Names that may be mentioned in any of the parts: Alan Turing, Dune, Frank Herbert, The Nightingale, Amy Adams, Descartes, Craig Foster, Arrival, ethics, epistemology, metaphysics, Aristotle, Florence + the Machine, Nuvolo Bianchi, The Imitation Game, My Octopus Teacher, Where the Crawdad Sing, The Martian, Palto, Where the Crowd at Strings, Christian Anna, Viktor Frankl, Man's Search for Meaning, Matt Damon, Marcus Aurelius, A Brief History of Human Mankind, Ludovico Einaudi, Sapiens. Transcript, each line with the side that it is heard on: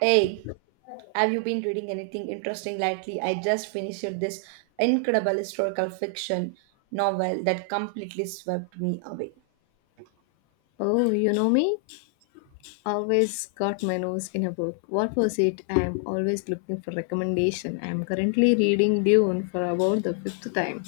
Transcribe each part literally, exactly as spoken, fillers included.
right: Hey, have you been reading anything interesting lately? I just finished this incredible historical fiction novel that completely swept me away.
left: Oh, you know me? Always got my nose in a book. What was it? I am always looking for recommendation. I am currently reading Dune for about the fifth time.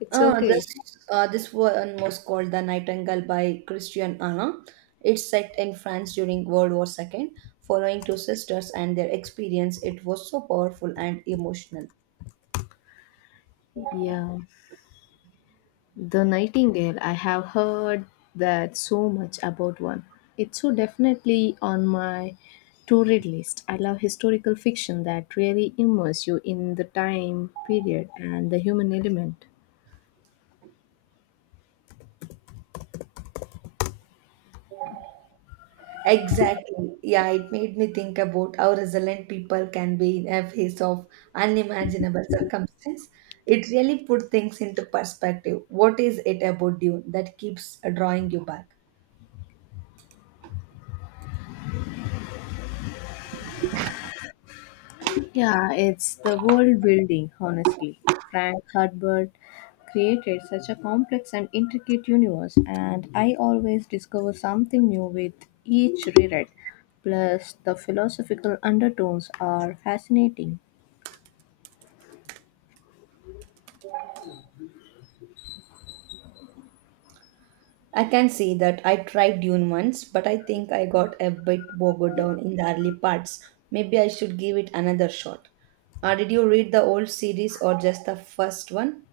left: It's
right: Uh, this
left: okay.
right: uh, this one was called The Nightingale by Christian Anna. It's set in France during World War two, following two sisters and their experience. It was so powerful and emotional.
left: Yeah. The Nightingale. I have heard that so much about one. It's so definitely on my to read list. I love historical fiction that really immerse you in the time period and the human element.
right: Exactly. Yeah, it made me think about how resilient people can be in a face of unimaginable circumstance. It really put things into perspective. What is it about Dune that keeps uh, drawing you back?
left: Yeah, it's the world building, honestly. Frank Herbert created such a complex and intricate universe, and I always discover something new with each reread. Plus, the philosophical undertones are fascinating.
right: I can say that I tried Dune once, but I think I got a bit bogged down in the early parts. Maybe I should give it another shot. Uh, did you read the old series or just the first one?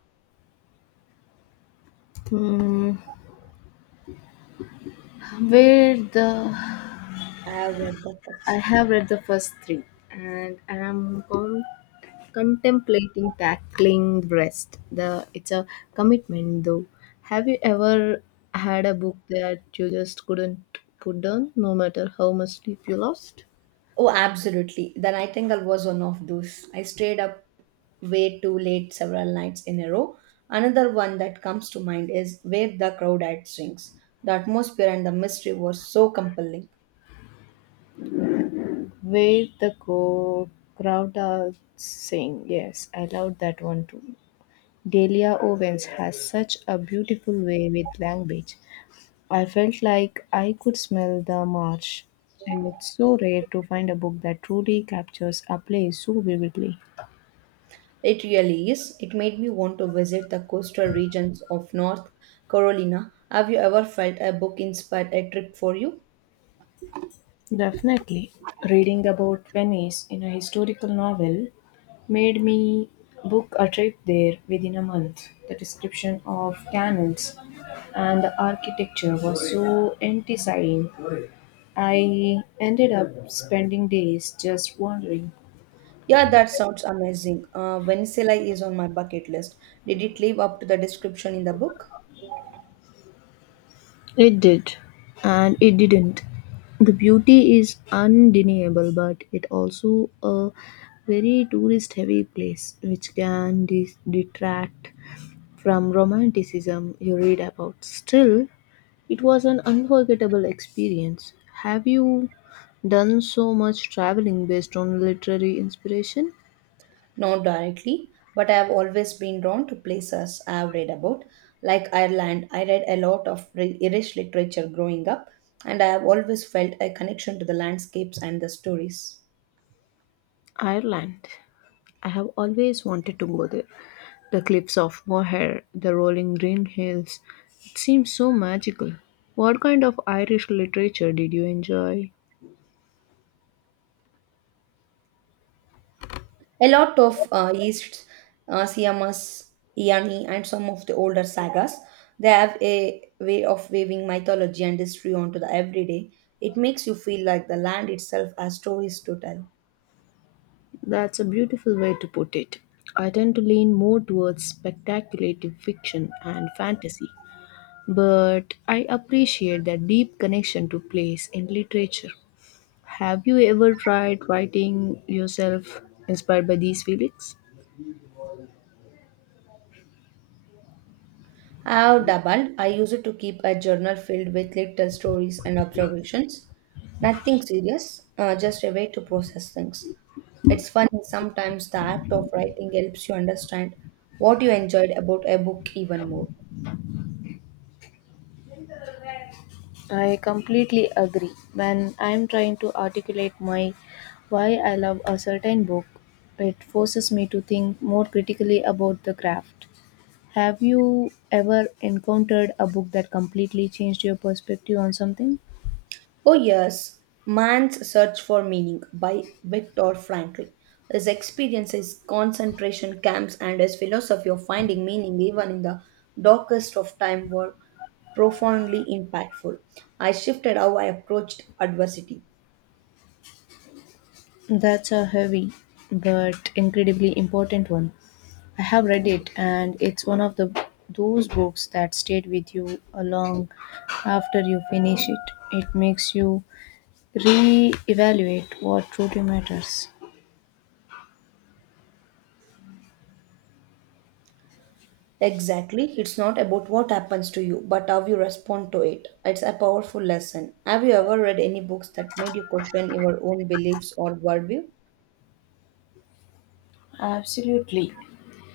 left: Hmm, where the
right: I have read the
left: I
right: first.
left: have read the first three, and I am com- contemplating tackling rest the it's a commitment though, have you ever had a book that you just couldn't put down no matter how much sleep you lost?
right: Oh, absolutely. The nightingale was one of those. I stayed up way too late several nights in a row. Another one that comes to mind is Where the Crowd at Strings. The atmosphere and the mystery were so compelling.
left: Where the co- Crowd are saying, yes, I loved that one too. Delia Owens has such a beautiful way with language. I felt like I could smell the marsh. And it's so rare to find a book that truly captures a place so vividly.
right: It really is. It made me want to visit the coastal regions of North Carolina. Have you ever felt a book inspired a trip for you?
left: Definitely. Reading about Venice in a historical novel made me book a trip there within a month. The description of canals and the architecture was so enticing. I ended up spending days just wandering.
right: Yeah, that sounds amazing. Uh, Venezuela is on my bucket list. Did it live up to the description in the book?
left: It did, and it didn't. The beauty is undeniable, but it also a very tourist heavy place, which can de- detract from Romanticism, you read about. Still, it was an unforgettable experience. Have you done so much traveling based on literary inspiration?
right: Not directly, but I have always been drawn to places I have read about, like Ireland. I read a lot of ri- Irish literature growing up, and I have always felt a connection to the landscapes and the stories.
left: Ireland. I have always wanted to go there. The cliffs of Moher, the rolling green hills. It seems so magical. What kind of Irish literature did you enjoy?
right: A lot of uh, East uh, Siamas, Iani, and some of the older sagas, they have a way of weaving mythology and history onto the everyday. It makes you feel like the land itself has stories to tell.
left: That's a beautiful way to put it. I tend to lean more towards speculative fiction and fantasy, but I appreciate that deep connection to place in literature. Have you ever tried writing yourself inspired by these feelings?
right: I have doubled. I use it to keep a journal filled with little stories and observations. Nothing serious, uh, just a way to process things. It's funny sometimes the act of writing helps you understand what you enjoyed about a book even more.
left: I completely agree. When I'm trying to articulate my why I love a certain book, it forces me to think more critically about the craft. Have you ever encountered a book that completely changed your perspective on something?
right: Oh, yes, Man's Search for Meaning by Viktor Frankl. His experiences, concentration camps, and his philosophy of finding meaning even in the darkest of time were profoundly impactful. I shifted how I approached adversity.
left: That's a heavy but incredibly important one. I have read it and it's one of the those books that stayed with you a long after you finish it. It makes you re-evaluate what truly matters.
right: Exactly, it's not about what happens to you, but how you respond to it. It's a powerful lesson. Have you ever read any books that made you question your own beliefs or worldview?
left: Absolutely.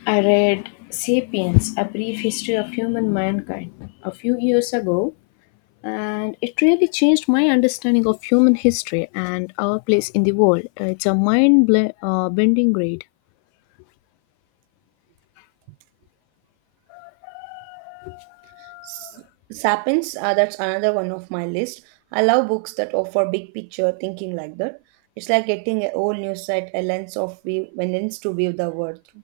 left: I read Sapiens, A Brief History of Human Mankind, a few years ago, and it really changed my understanding of human history and our place in the world. It's a mind ble- uh, bending read.
right: S- Sapiens, uh, that's another one of my list. I love books that offer big picture thinking like that. It's like getting a whole new set, a lens of view, a lens to view the world through.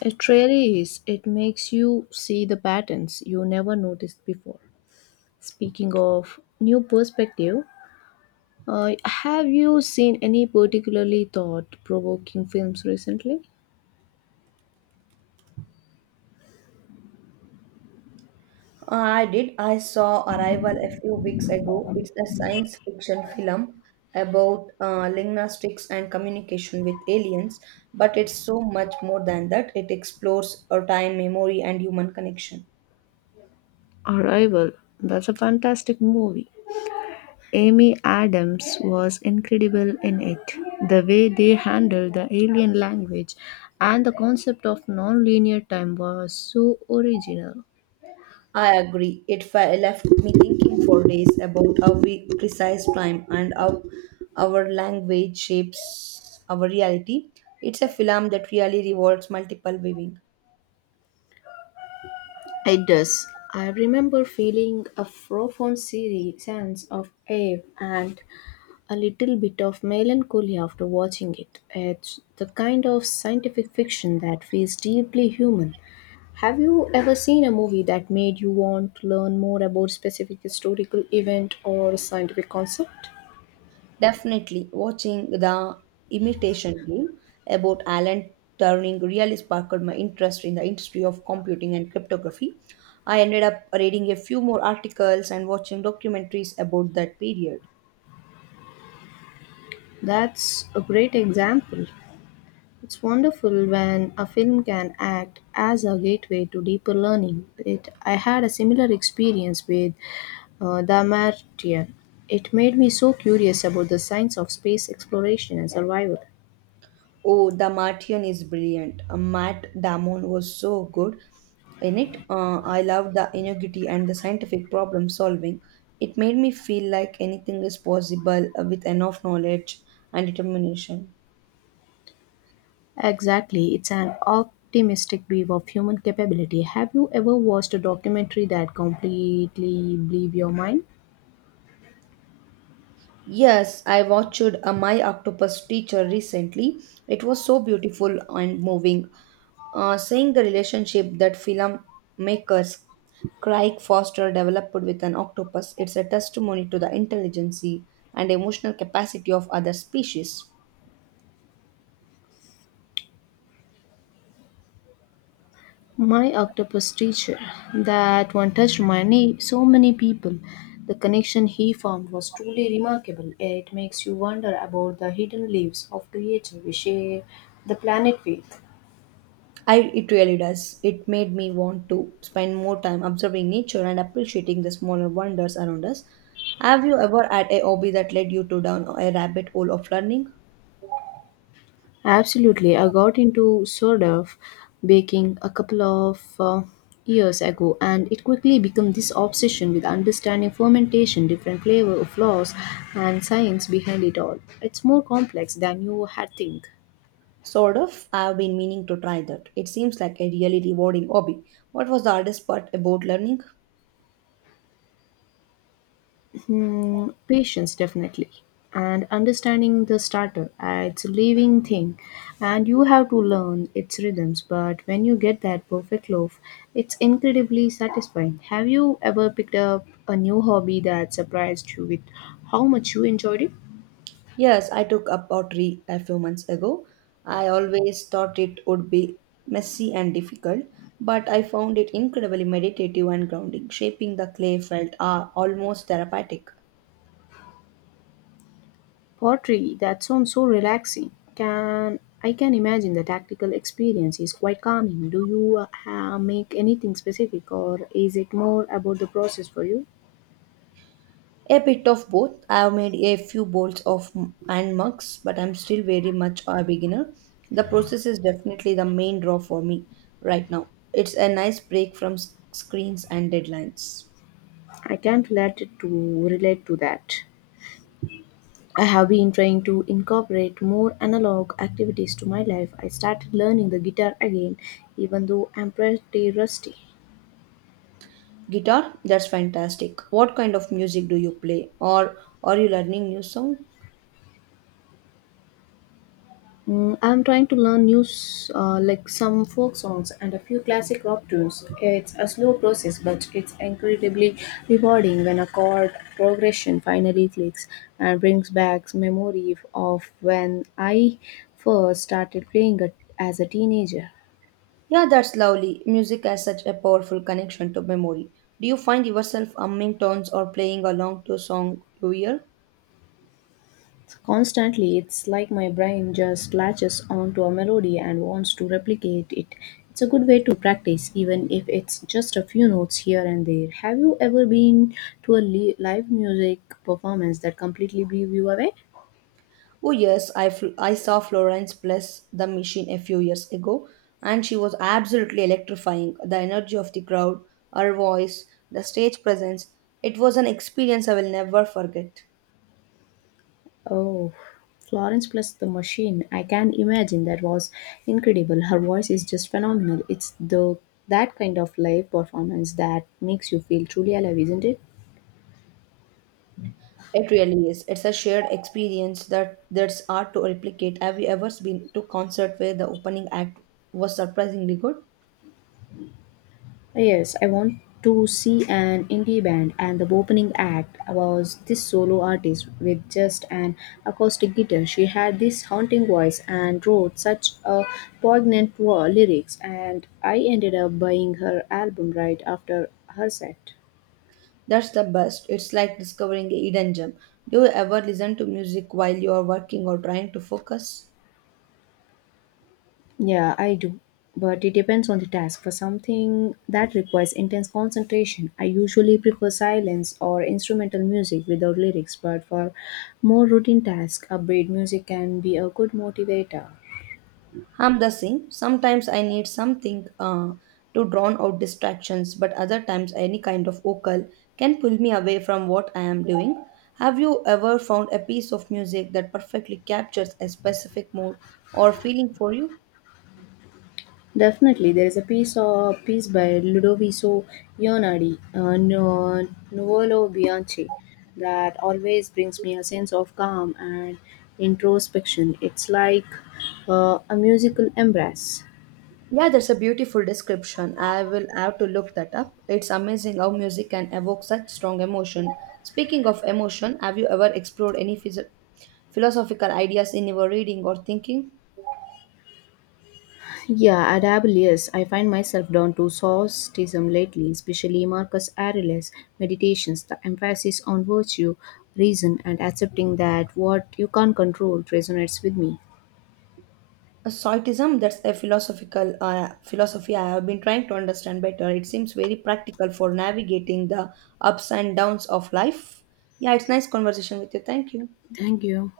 left: It really is. It makes you see the patterns you never noticed before. Speaking of new perspective, uh, have you seen any particularly thought provoking films recently?
right: I did. I saw Arrival a few weeks ago. It's a science fiction film about uh, linguistics and communication with aliens, but it's so much more than that. It explores our time, memory, and human connection.
left: Arrival. That's a fantastic movie. Amy Adams was incredible in it. The way they handled the alien language and the concept of non-linear time was so original.
right: I agree. It fe- left me thinking for days about how we precise time and how our language shapes our reality. It's a film that really rewards multiple viewing.
left: It does. I remember feeling a profound se- sense of awe and a little bit of melancholy after watching it. It's the kind of scientific fiction that feels deeply human. Have you ever seen a movie that made you want to learn more about specific historical event or scientific concept?
right: Definitely watching the imitation game about Alan Turing really sparked my interest in the industry of computing and cryptography. I ended up reading a few more articles and watching documentaries about that period.
left: That's a great example. It's wonderful when a film can act as a gateway to deeper learning. It, I had a similar experience with uh, The Martian. It made me so curious about the science of space exploration and survival.
right: Oh, the Martian is brilliant. Uh, Matt Damon was so good in it. Uh, I loved the ingenuity and the scientific problem solving. It made me feel like anything is possible uh, with enough knowledge and determination.
left: Exactly, it's an optimistic view of human capability. Have you ever watched a documentary that completely blew your mind?
right: Yes, I watched a My Octopus Teacher recently. It was so beautiful and moving. Uh, seeing the relationship that filmmakers Craig Foster developed with an octopus, it's a testimony to the intelligence and emotional capacity of other species.
left: My octopus teacher, that one touched my knee, so many people. The connection he formed was truly remarkable. It makes you wonder about the hidden lives of creatures we share the planet with.
right: I, it really does. It made me want to spend more time observing nature and appreciating the smaller wonders around us. Have you ever had a hobby that led you to down a rabbit hole of learning?
left: Absolutely, I got into sort of baking a couple of uh, years ago, and it quickly became this obsession with understanding fermentation, different flavor flaws, and science behind it all. It's more complex than you had think.
right: Sort of. I've been meaning to try that. It seems like a really rewarding hobby. What was the hardest part about learning?
left: Hmm, patience, definitely. And understanding the starter, uh, it's a living thing, and you have to learn its rhythms. But when you get that perfect loaf, it's incredibly satisfying. Have you ever picked up a new hobby that surprised you with how much you enjoyed it?
right: Yes, I took up pottery a few months ago. I always thought it would be messy and difficult, but I found it incredibly meditative and grounding. Shaping the clay felt ah almost therapeutic.
left: Pottery, that sounds so relaxing. Can I can imagine the tactical experience is quite calming. Do you uh, ha- make anything specific, or is it more about the process for you?
right: A bit of both. I have made a few bowls of m- and mugs, but I'm still very much a beginner. The process is definitely the main draw for me right now. It's a nice break from s- screens and deadlines.
left: I can't let it to relate to that. I have been trying to incorporate more analog activities to my life. I started learning the guitar again, even though I'm pretty rusty.
right: Guitar, that's fantastic. What kind of music do you play? Or are you learning new song?
left: Mm, I'm trying to learn new, s- uh, like some folk songs and a few classic rock tunes. It's a slow process, but it's incredibly rewarding when a chord progression finally clicks and brings back memory of when I first started playing it as a teenager.
right: Yeah, that's lovely. Music has such a powerful connection to memory. Do you find yourself humming tones or playing along to song you hear?
left: Constantly, it's like my brain just latches onto a melody and wants to replicate it. It's a good way to practice, even if it's just a few notes here and there. Have you ever been to a li- live music performance that completely blew you away?
right: Oh yes, I fl- I saw Florence bless the machine a few years ago, and she was absolutely electrifying. The energy of the crowd, her voice, the stage presence. It was an experience I will never forget.
left: Oh, Florence plus the machine. I can imagine that was incredible. Her voice is just phenomenal. It's the that kind of live performance that makes you feel truly alive, isn't it?
right: It really is. It's a shared experience that that's hard to replicate. Have you ever been to concert where the opening act was surprisingly good?
left: Yes, I want to see an indie band, and the opening act was this solo artist with just an acoustic guitar. She had this haunting voice and wrote such a poignant wo- lyrics, and I ended up buying her album right after her set.
right: That's the best. It's like discovering a hidden gem. Do you ever listen to music while you are working or trying to focus?
left: Yeah, I do. But it depends on the task. For something that requires intense concentration, I usually prefer silence or instrumental music without lyrics. But for more routine tasks, upbeat music can be a good motivator.
right: I'm the same. Sometimes I need something uh, to drown out distractions, but other times any kind of vocal can pull me away from what I am doing. Have you ever found a piece of music that perfectly captures a specific mood or feeling for you?
left: Definitely, there is a piece of piece by Ludovico Einaudi, uh, Nu- Nuvolo Bianchi, that always brings me a sense of calm and introspection. It's like uh, a musical embrace.
right: Yeah, that's a beautiful description. I will have to look that up. It's amazing how music can evoke such strong emotion. Speaking of emotion, have you ever explored any phys- philosophical ideas in your reading or thinking?
left: Yeah, adaptable, yes. I find myself drawn to Stoicism lately, especially Marcus Aurelius' meditations, the emphasis on virtue, reason, and accepting that what you can't control resonates with me.
right: A Soitism, that's a philosophical uh, philosophy I have been trying to understand better. It seems very practical for navigating the ups and downs of life. Yeah, it's nice conversation with you. Thank you.
left: Thank you.